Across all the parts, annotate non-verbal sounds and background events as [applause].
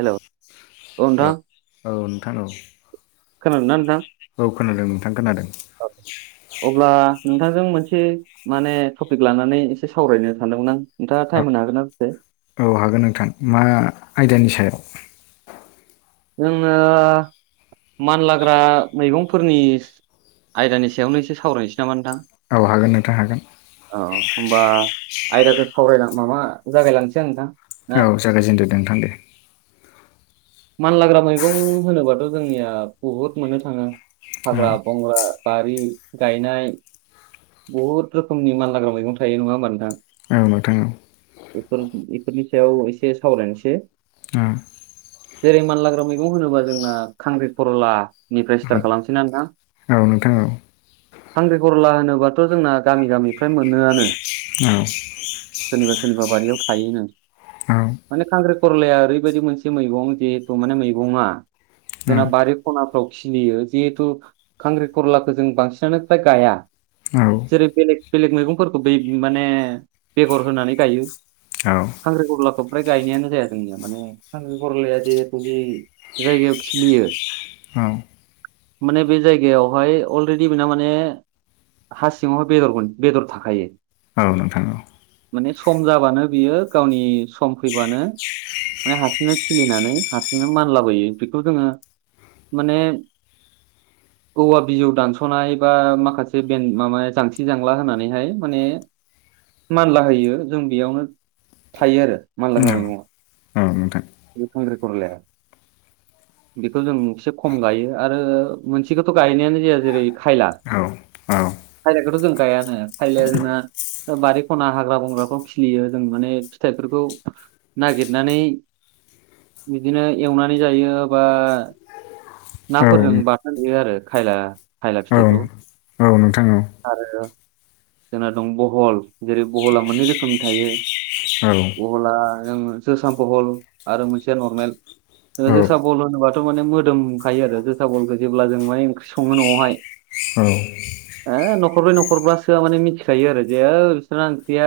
Hello औ औ नोंथां औ खोनादोंना नोंथां? औ खोनादों नोंथां खोनादों अब्ला नोंथांजों मोनसे माने टपिक लानानै एसे सावरायनो सानदोंमोन आं नोंथाङा टाइम होनो हागोन ना दसे [unintelligible] औ हागोन नोंथां मा आयदानि सायाव? जोङो मानलाग्रा मैगंफोरनि आयदानि सायावनो एसे सावरायनोसै नामा नोंथां। औ हागोन नोंथां हागोन। अ होमबा आयदाजों सावराय माबा जागायलांसै आं नोंथां। ना औ जागायजेनदो दे नोंथां दे। मानलाग्रा मैगं होनोबाथ' जोंनिया बुहुद मोननो थाङो औ हाग्रा बंग्रा बारि गायनाय बुहुत रोखोमनि मानलाग्रा मैगं थायो नङा होमबा नोंथां? औ नोंथां औ फोर इफोरनि सायाव एसे सावरायनोसे। हुम जेरै मानलाग्रा मैगं होनोबा जोंना खांख्रिखर'ला निफ्राय औ स्थार खालामनोसै ना नोंथां? औ नोंथां औ खांख्रि खरला होनोबाथ' जोंना गामि गामिफ्राय मोनो आनो। औ सोरनिबा सोरनिबा बारियाव थायोनो औ माने खांख्रिखरलाया ओरैबायदि मोनसे मैगं जिथु माने मैगङा जोंना बारि खनाफ्राव खिलियो जिहेथु खांख्रिखरलाखौ जों बांसिनानो फ्राय गाया। जेरै बेलेग बेलेग मैगंफोर खौ बैब माने बेगर होनानै गायो। औ खांख्रिखरलाखौ फ्राय गायनायानो जाया जोंनिआ माने खांख्रिखरलाया [unintelligible] जायगायाव खिलियो। औ नोंथां औ माने बे जायगायाव हाय अलरेदि बेना माने हा सिङावहाय बेदरगन बेदर थाखायो। औ नोंथां माने सम जाबानो बियो गावनि सम फैबानो। माने हारसिंनो खिलिनानै हारसिं नो मानलाबायो बेखौ जोङो माने औवा बिजौ दानस'नाय बा माखासे बेन माबा जांसि जांला होनानैहाय माने मानलाहोयो जों बेयावनो थायो आरो मानलाग्रा औ मैगं [unintelligible] खांख्रिखरलाया। बेखौ जों [unintelligible] से खम गायो आरो मोनसेखौथ' गायनायानो जाया जेरै खायला । औ खायलाखौथ' जों गायानो खायलाया जोंना बारि खना हाग्रा बंग्रा फ्राव खिलियो। जों माने फिथाइफोरखौ नागिदनानै बिदिनो एवनानै जायो बा नाफोरजों बाथोन [unintelligible] यो आरो खायला खायला औ फिथाइखौ औ औ नोंथां औ आरो जोंना दं बहल जेरै बहला मोनै रोखोमनि थायो। औ बहला जोसा बहल आरो मोनसेआ नरमेल औ औ जोसा बल होनोबाथ' माने मोदोमखायो आरो जोसा बलखौ जेब्ला जों माने ओंख्रि सङो न'आवहाय [unintelligible] हो नखर ब्रै नखर बा सोआ मिथिखायो आरो जे ओ बिसोरना ओंख्रिया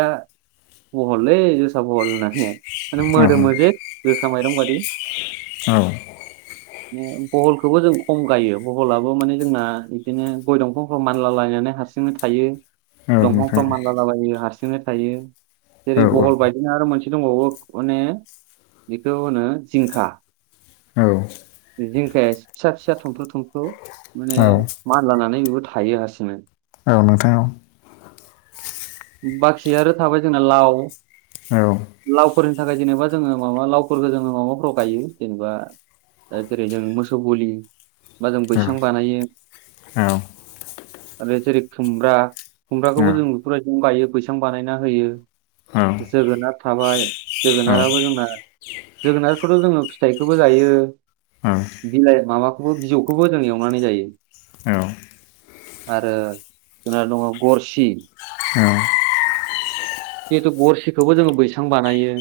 बहललै जोसा बहल होननानै माने औ मोदोम मोजे जो जोसा मायरं बादि। बहलखौबो जों खम गायो। ब्लाबो माने जोंना इदिनो गय दंफांफ्राव मानलालायना हारसिंनो थायो दंफांफ्राव मानलालाबायो हारसिं हारसिनो थायो जेरै बहल बायदिनो आरो मोनसे दंबावो अने बेखौ होनो जिंखा जिंखाया फिसा फिसा थमफ्रु थमफ्रु माने मान लानानै थायो हारसिंनो [unintelligible] बाखि आरो थाबाय जोंना लाव औ औ लावफोरनि थाखाय जेनेबा जोङो माबा जेरै जों मोसौ गलि बा जों औ नोंथां बैसां बानायो आरो जेरै खुमब्राखौबो जों बेफोरबायदिनो गायो बैसागो बानायना होयो औ जोगोनार थाबाय जोगोनाराबो जोंना जोगोनारखौथ' जोङो फिथाइखौबो जायो बिलाइ माबाखौबो बिजौखौबो जों एवनानै जायो आरो जोंना दङ गरसि जिहेथु गरसिखौबो जोङो बैसां बानायो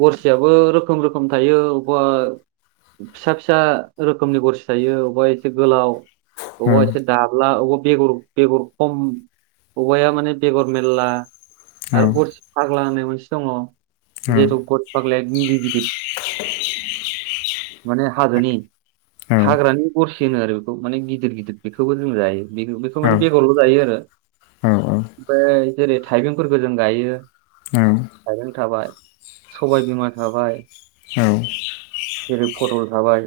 गरसियाबो रोखोम रोखोम थायो अबबा फिसा फिसा रोखोमनि गरसि थायो अबेबा एसे गोलाव अबबा एसे दाब्ला अबबा बेगर बेगर खम अबबाया माने बेगर ग- ला आरो गरसि फाग्ला होननाय मोनसे दङ। जिहेथु गरसि फाग्लाया गिदि गिदिर माने हाजोनि हाग्रानि गरसि होनो आरो बेखौ माने गिदिर गिदिर बेखौबो जों जायो बे बेखौ माने बेगरल' जायो आरो ओमफ्राय जेरै थाइबेंफोरखौ जों गायो थाइबें थाबाय सबायबिमा थाबाय जेरै फटल थाबाय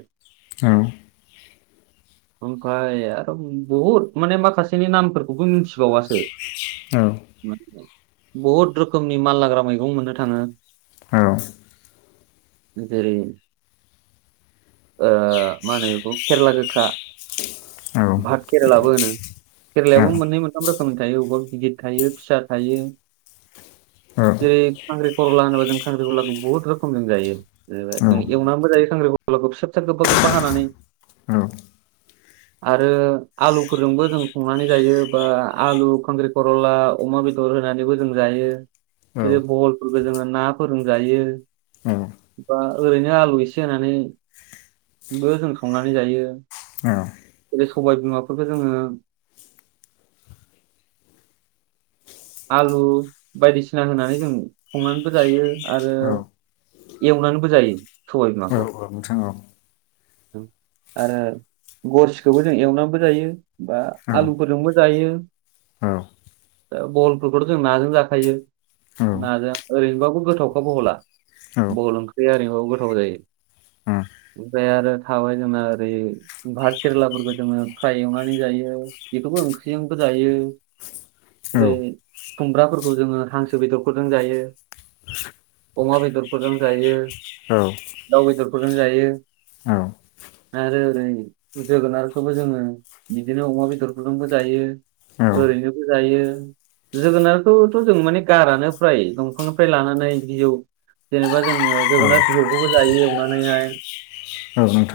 ओमफ्राय आरो बहुद माने माखासेनि नामफोरखौबो मिथिबावासो औ। ओ बहुद रोखोमनि मानलाग्रा मैगं मोननो थाङो जेरै- ओ मा होनो बेखौ खेरेला गोखा भात केरेलाबो होनो केेरेलायाबो मोननै मोनथाम रोखोमनि थायो अबेबा गिदिर थायो फिसा थायो अ जेरै खांख्रि खरला होनोबा जों खांख्रि खरलाखौ बुहुत रोखोम जायो जेनेबा एवनानैबो जायो खांख्रिख- खौ फिसा फिसा गोबबा गोबबा हानानै औ आरो आलुफोरजोंबो जों संनानै जायो बा आलु खांख्रि खररला अमा बेदर होनानैबो जों जायो। जेरै बहलफोरखौ जोङो ना फोरजों जायो। बा ओरैनो आलु एसे होनानै बो जोंसंङो जों खावनानै जायो जेरै- सबाय बिमाखौ जोङो [inaudible] आलु बायदिसिना होनानै जों संनानैबो जायो आरो एवनानैबो जायो सबाय बिमाखौ आरो गरसिखौबो जों एवनानैबो जायो बा आलुफोरजोंबो जायो दा बहलफोरखौथ' जों नाजों जाखायो नाजों ओरैनोबाबो गोथावखा बहला बहल ओंख्रिया ओरैनोबाबो गोथाव जायो ओमफ्राय आरो थाबाय जोंना ओरै भाहट केेरेलाफोरखौ जोङो फ्राय एवनानै जायो बेखौबो ओंख्रिजों गोद दायो जेरै खुमब्राफोरखौ जोङो हांसो बेदरफोरजों जायो अमा बेदरफोरजों जायो दाउ बेदरफोरजों जायो। [inaudible] आरो उम जोगोनारखौबो जोङो बिदिनो अमा बेदरफोरजोंबो जायो। ओरैनोबो जायो जोगोनारखौथ' जों माने गारानो फ्राय दंफांनिफ्राय लानानै बिजौ जेनेबा जोङो जोगोनार बिजौखौबो जायो एवनानै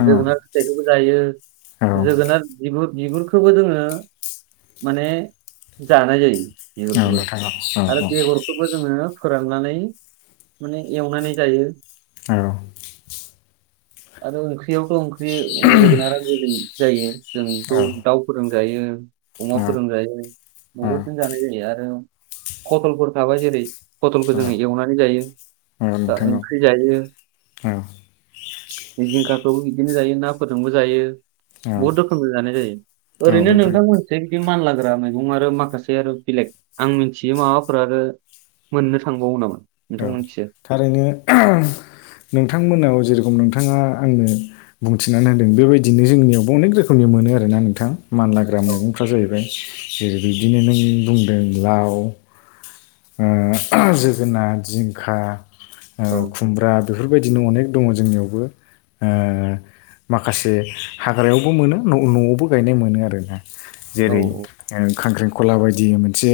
जोगोनार फिथायाइखौबो जायो जोगोनार बिगुर बिगुरखौबो जोङो माने जानाय जायो बिगुरखौबो आरो बेगरखौबो जोङो फोराननानै माने एवनानै जायो। आरो ओंख्रियावथ' ओंख्रि जोगोनारा गोदै जायो जों बेखौ दाउफोरजों जायो। अमा फोरोजों जायो औ औ बहुदजोंनो जानाय जायो आरो पथलफोर थाबाय जेरै पथलखौ औ जोङो एवनानै जायो। औ दा नोंथां औ ओंख्रि जायो औ जिंखाखौबो बिदिनो जायो नाफोरजोंबो जायो औ बहुद रोखोमबो जानाय जायो। औ ओरैनो नोंथां नोंथांमोनसे बिदि मानलाग्रा मैगं आरो माखासे आरो बेलेग आं मिथियो माबाफोर आरो मोननो थांबावो नामा औ नोंथां मिथिया [unintelligible] नोंथांमोनाव जेरेखम नोंथाङा आंनो बुंथिनानै होदों बेबायदिनो जोंनियावबो अनेक रोखोमनि मोन मोनो आरोना नोंथां मानलाग्रा मैगंफ्रा जाहैबाय जेरै बिदिनो नों बुंदों लाव ओ जोगोनार जिंखा खुमब्रा बेफोरबायदि बिदिन अनेक दङ जोंनियावबो ओ माखासे हाग्रायावबो मोनो न'आवबो गायनाय मोनो आरोना औ जेरै खांख्रिखला बायदि मोनसे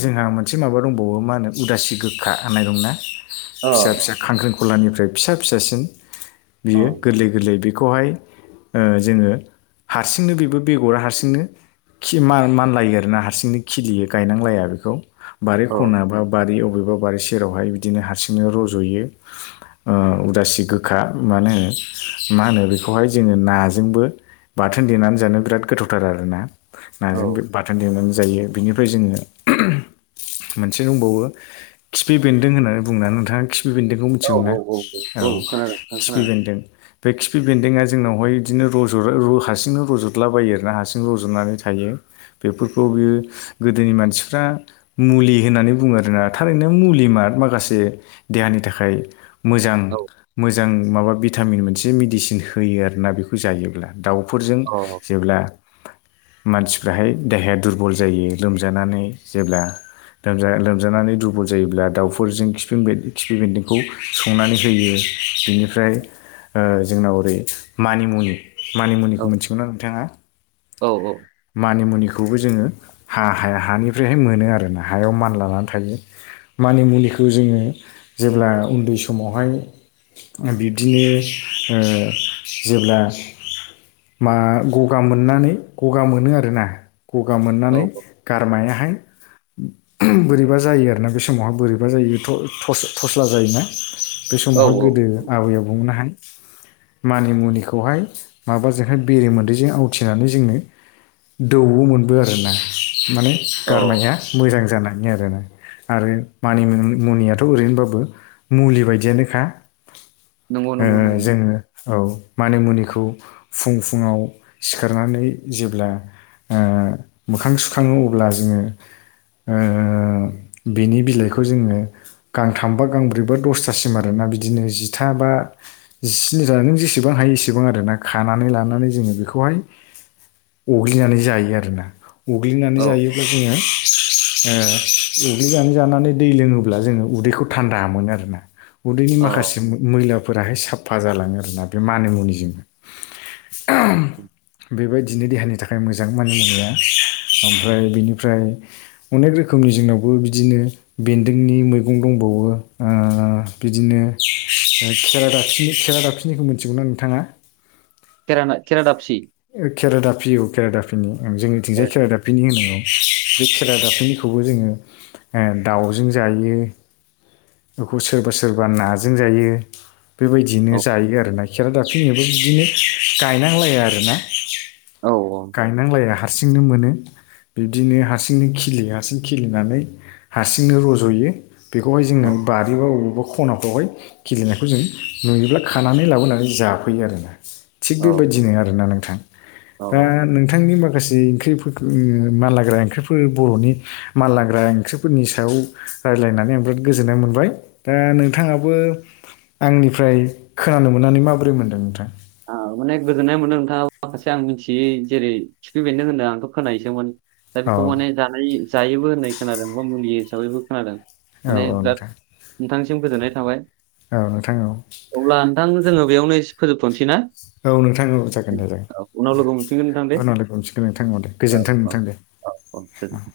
जोंहा मोनसे माबा दंबावो मा होनो उदासि गोखा होननाय दंनाा अ फिसा फिसा खांख्रं खलानिफ्राय फिसा फिसासिन अ औ बियो गोरलै गोरलै बेखौहाय ओ जोङो हारसिंनो बेबो बेगरा हारसिंनो खि मान मानलायो आरोना हारसिंनो खिलियो गायनांलाया बेखौ बारि औ खना बा बारि अबे बारि सेरावहाय बिदिनो हारसिंनो रज'यो उदासि गोखा मानो होनो मा होनो बेखौहाय जोङो नाजोंबो बाथोन देनानै जानो बिराद गोथावथार आरोना औ नाजों बाथोन देनानै जायो बिनिफ्राय जोङो मोनसे दंबावो खिफि बेन्दों होननानै बुंनानै नोंथाङा खि खिफि बेन्दोंखौ औ मिथिगौ ना औ खोनादों नोंथां खिफि खोनादों बेन्दों। बे खिफि बेन्दोंआ जोंनावहाय बिदिनो रज' हारसिंनो रज'ला बायो आरोना हारसिं रज'नानै थायो बेफोरखौ बियो गोदोनि मानसिफ्रा मुलि होननानै बुङो आरोना थारैनो मुलि मा माखासे देहानि थाखाय मोजां औ मोजां माबा भिटामिन मोनसे मेडिसिन होयो आरोना बेखौ जायोब्ला दाउफोरजों अ जेब्ला मानसिफ्राहाय देहाया दुरबल जायो लोमजानानै जेब्ला दा लोमजानानै दुरबल जायोब्ला दाउफोरजों खिफिं बे खिफि बेन्दोंखौ संनानै होयो। बिनिफ्राय ओ जोंनाव ओरै मानिमुनि मानिमुनिखौ मिथिगौ ना नोंथाङा औ औ मानिमुनिखौ खौबो जोङो हा हा हानिफ्रायहाय मोनो आरोना हायाव मान लानानै थायो मानि मुलिखौ जोङो जेब्ला उन्दै समावहाय बिब्दिनो ओ जेब्ला मा ग'गा मोननानै गगा मोनो आरोना गगा मोननानै औ गारमायाहाय बोरैबा जायो आरोना बे समावहा बोरैबा जायो थस-थस्ला जायोना बे औ समावहाय औ गोदो आबै आ बुंनोहाय मानि मुनिखौहाय माबाजोंहाय बेरेमोदैजों आवथिनानै जोंनो दौवो मोनबो आरोना माने औ गारनाया मोजां जानानै आरोना आरो मानि मुनियाथ' ओरैनोबाबो मुलि बायदियानोखा नंगौ ओ नंगौ नंगौ जोङो औ मान मुनिखौ फुं फुङाव सिखारनानै जेब्ला मोखां सुखाङो अब्ला जोङो बेनि बिलाइखौ जोङो गांथामबा गांब्रैबा दसथासिम आरोना बिदिनो जिथा बा जिनिसा नों जेसेबां हायो एसेबां आरोना खानानै लानानै जोङो बेखौहाय अग्लिनानै जायो आरोना, अग्लिनानै औ जायोब्ला जोङो ओ अग्लिजनानै जानानै दै लोङोब्ला जोङो उदैखौ थान्दा मोनो आरोना। उदैनि औ माखासे मैलाफोराहाय साफा जालाङो आरोना बे मानिमुनिजोंनो ओहोम बेबायदिनो देहानि थाखाय मोजां मानि मुनिया ओमफ्राय बेनिफ्राय अनेक रोखोमनि जोंनावबो बिदिनो बेन्दोंनि मैगं दंबावो ओ बिदिनो खेरा दाफिनि खेरा दाफिनायखौ मिथिगौना नोंथाङा? केराना केरा दापसि केरा दाफि औ केरादाफिनि, औ जोंनिथिंजाय केरादाफिनि होनो औ बे खेरा दाफिनिखौबो जोङो दाउजों जायो। बेखौ सोरबा सोरबा नाजों जायो। बेबायदिनो औ जायो आरो ना। खेरा दाफिनियाबो बिदिनो गायनांलाया आरो ना। औ गायनांलायााया हारसिंनो मोनो बिब्दिनो हारसिंनो खिलियो, हारसिं खिलिनानै हारसिंनो रज'यो बेखौहाय जोङो बारिबा बबेबा खनाफ्रावहाय खिलिनायखौ जों नुयोब्ला खानानै लाबोनानै जाफैयो आरोना। थिग औ बेबायदिनो आरोना नोंथां। औ दा नोंथांनि माखासे ओंख्रिफो ओ मानलाग्रा ओंख्रिफोर बर'नि माललाग्रा ओंख्रिफोरनि सायाव रायज्लायनानै आं बिराद गोजोननाय मोनबाय, दा नोंथाङाबो आंनिफ्राय खोनानो मोननानै माबोरै मोनदों नोंथां? औ माने गोजोन्नाय मोनदों नोंथाङा माखासे आं मिथियै जेरै खिफि बेनदों होनो आंथ' खोनायोसोमोन दा औ बेखौ माने जानाय जायोबो होननाय खोनादों बा मुलि हिसाबैबो खोनादों औ माने औ बिराद नोंथां नोंथांनिसिम गोजोननाय थाबाय, औ नोंथां औ अब्ला नोंथां जोङो बेयावनो फोजोबथ'नोसैना? औ नोंथां औ जागोन दे लोगो मोनफिनगोन नोंथां दे जागोन। उनाव लोगो हमफनगोन नोंथांन दे गोजोन्थों औ नोंथां दे औ औ [unintelligible]